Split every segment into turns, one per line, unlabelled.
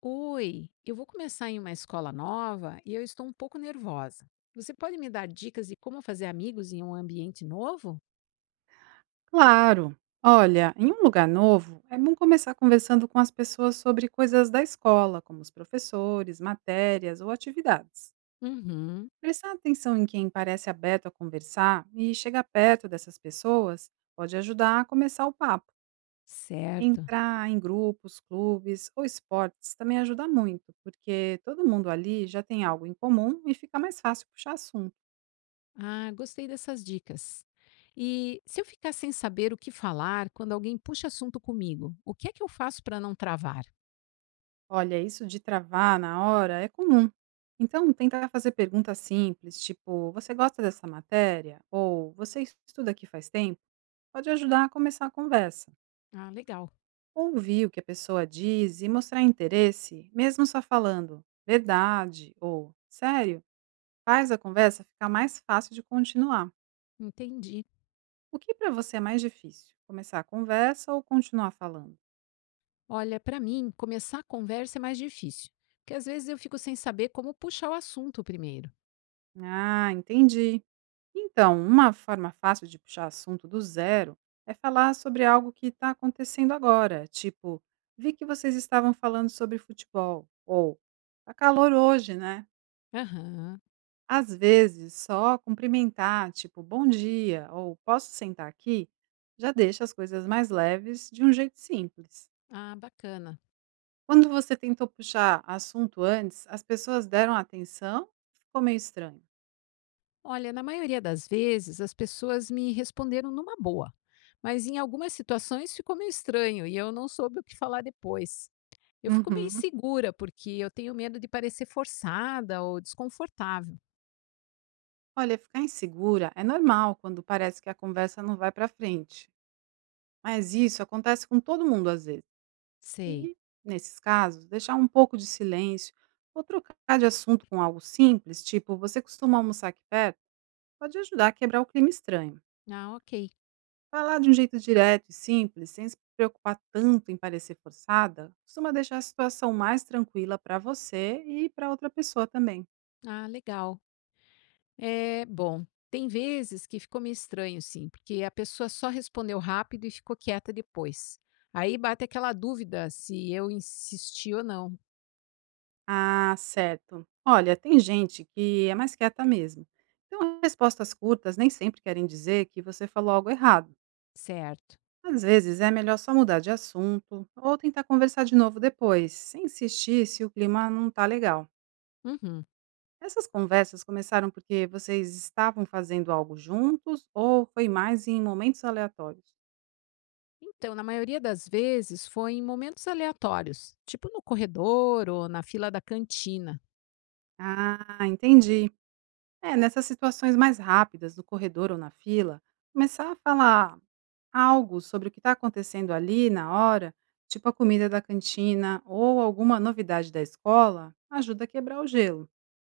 Oi, eu vou começar em uma escola nova e eu estou um pouco nervosa. Você pode me dar dicas de como fazer amigos em um ambiente novo?
Claro. Olha, em um lugar novo, é bom começar conversando com as pessoas sobre coisas da escola, como os professores, matérias ou atividades.
Uhum,
Prestar atenção em quem parece aberto a conversar e chegar perto dessas pessoas pode ajudar a começar o papo.
certo.
Entrar em grupos, clubes ou esportes também ajuda muito, porque todo mundo ali já tem algo em comum e fica mais fácil puxar assunto.
Ah, gostei dessas dicas. E se eu ficar sem saber o que falar quando alguém puxa assunto comigo, o que é que eu faço para não travar?
Olha, isso de travar na hora é comum. Então, tentar fazer perguntas simples, tipo, você gosta dessa matéria? Ou você estuda aqui faz tempo? Pode ajudar a começar a conversa.
Ah, legal,
Ouvir o que a pessoa diz e mostrar interesse, mesmo só falando verdade ou sério, faz a conversa ficar mais fácil de continuar.
entendi.
O que para você é mais difícil? Começar a conversa ou continuar falando?
Olha, para mim, começar a conversa é mais difícil, porque às vezes eu fico sem saber como puxar o assunto primeiro.
Ah, entendi. Então, uma forma fácil de puxar assunto do zero é falar sobre algo que está acontecendo agora, tipo, vi que vocês estavam falando sobre futebol, ou tá calor hoje, né?
Aham,
Às vezes, só cumprimentar, tipo, bom dia, ou posso sentar aqui, já deixa as coisas mais leves de um jeito simples.
ah, bacana.
Quando você tentou puxar assunto antes, as pessoas deram atenção, ficou meio estranho.
Olha, na maioria das vezes as pessoas me responderam numa boa, mas em algumas situações ficou meio estranho e eu não soube o que falar depois. Eu fico meio
Uhum.
insegura porque eu tenho medo de parecer forçada ou desconfortável.
Olha, ficar insegura é normal quando parece que a conversa não vai para frente. Mas isso acontece com todo mundo às vezes.
Sei.
E, nesses casos, deixar um pouco de silêncio ou trocar de assunto com algo simples, tipo você costuma almoçar aqui perto, pode ajudar a quebrar o clima estranho.
Ah, ok.
Falar de um jeito direto e simples, sem se preocupar tanto em parecer forçada, costuma deixar a situação mais tranquila para você e para outra pessoa também.
Ah, legal. É bom. Tem vezes que ficou meio estranho, sim, porque a pessoa só respondeu rápido e ficou quieta depois. Aí bate aquela dúvida se eu insisti ou não,
Ah, certo. Olha, tem gente que é mais quieta mesmo. Então, respostas curtas nem sempre querem dizer que você falou algo errado.
certo?
Às vezes é melhor só mudar de assunto ou tentar conversar de novo depois, sem insistir se o clima não tá legal.
Uhum.
Essas conversas começaram porque vocês estavam fazendo algo juntos ou foi mais em momentos aleatórios?
Então, na maioria das vezes, foi em momentos aleatórios, tipo no corredor ou na fila da cantina.
Ah, entendi. É, nessas situações mais rápidas, no corredor ou na fila, começar a falar algo sobre o que está acontecendo ali na hora, tipo a comida da cantina ou alguma novidade da escola, ajuda a quebrar o gelo.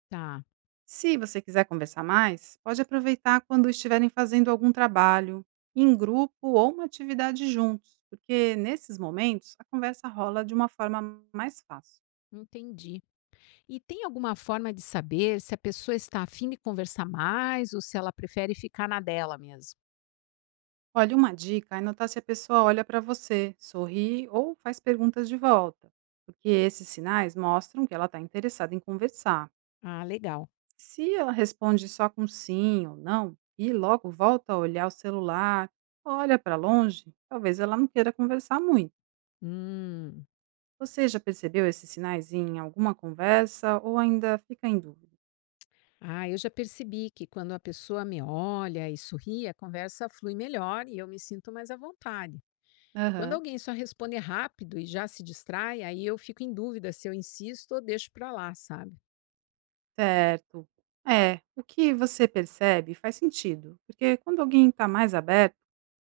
Tá,
Se você quiser conversar mais, pode aproveitar quando estiverem fazendo algum trabalho, em grupo ou uma atividade juntos, porque nesses momentos a conversa rola de uma forma mais fácil.
entendi. E tem alguma forma de saber se a pessoa está afim de conversar mais ou se ela prefere ficar na dela mesmo?
Olha, uma dica é notar se a pessoa olha para você, sorri ou faz perguntas de volta, porque esses sinais mostram que ela está interessada em conversar.
Ah, legal.
Se ela responde só com sim ou não e logo volta a olhar o celular, olha para longe, talvez ela não queira conversar muito.
Hum.
Você já percebeu esses sinais em alguma conversa ou ainda fica em dúvida?
Ah, eu já percebi que quando a pessoa me olha e sorri, a conversa flui melhor e eu me sinto mais à vontade. Quando
Aham.
alguém só responde rápido e já se distrai, aí eu fico em dúvida se eu insisto ou deixo para lá, sabe?
Certo. É, o que você percebe faz sentido, porque quando alguém está mais aberto,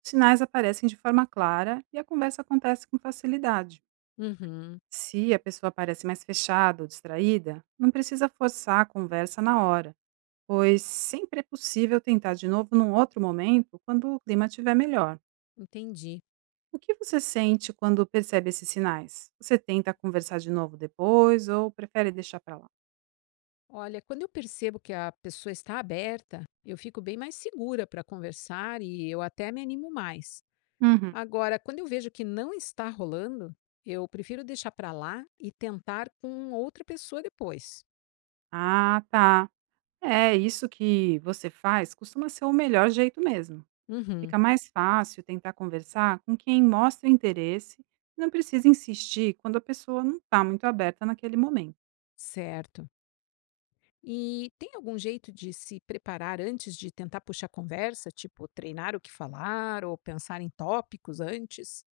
os sinais aparecem de forma clara e a conversa acontece com facilidade.
Uhum.
Se a pessoa parece mais fechada ou distraída, não precisa forçar a conversa na hora, pois sempre é possível tentar de novo num outro momento quando o clima estiver melhor.
Entendi.
O que você sente quando percebe esses sinais? Você tenta conversar de novo depois ou prefere deixar para lá?
Olha, quando eu percebo que a pessoa está aberta, eu fico bem mais segura para conversar e eu até me animo mais.
Uhum.
Agora, quando eu vejo que não está rolando, eu prefiro deixar para lá e tentar com outra pessoa depois.
Ah, tá. É, isso que você faz costuma ser o melhor jeito mesmo.
Uhum,
Fica mais fácil tentar conversar com quem mostra interesse e não precisa insistir quando a pessoa não está muito aberta naquele momento.
certo. E tem algum jeito de se preparar antes de tentar puxar conversa, tipo treinar o que falar ou pensar em tópicos antes?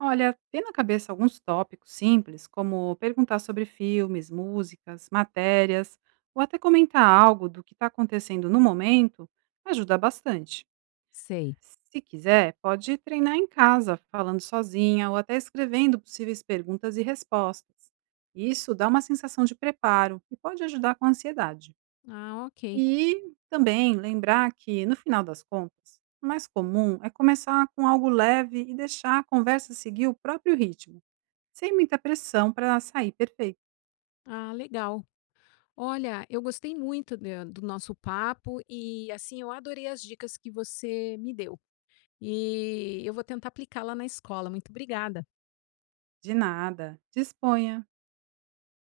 Olha, ter na cabeça alguns tópicos simples, como perguntar sobre filmes, músicas, matérias, ou até comentar algo do que está acontecendo no momento, ajuda bastante.
Sei.
Se quiser, pode treinar em casa, falando sozinha ou até escrevendo possíveis perguntas e respostas. Isso dá uma sensação de preparo e pode ajudar com a ansiedade.
Ah, ok.
E também lembrar que, no final das contas, o mais comum é começar com algo leve e deixar a conversa seguir o próprio ritmo. Sem muita pressão para sair perfeito.
Ah, legal. Olha, eu gostei muito da do nosso papo e, assim, eu adorei as dicas que você me deu. E eu vou tentar aplicar lá na escola. Muito obrigada.
De nada. Disponha.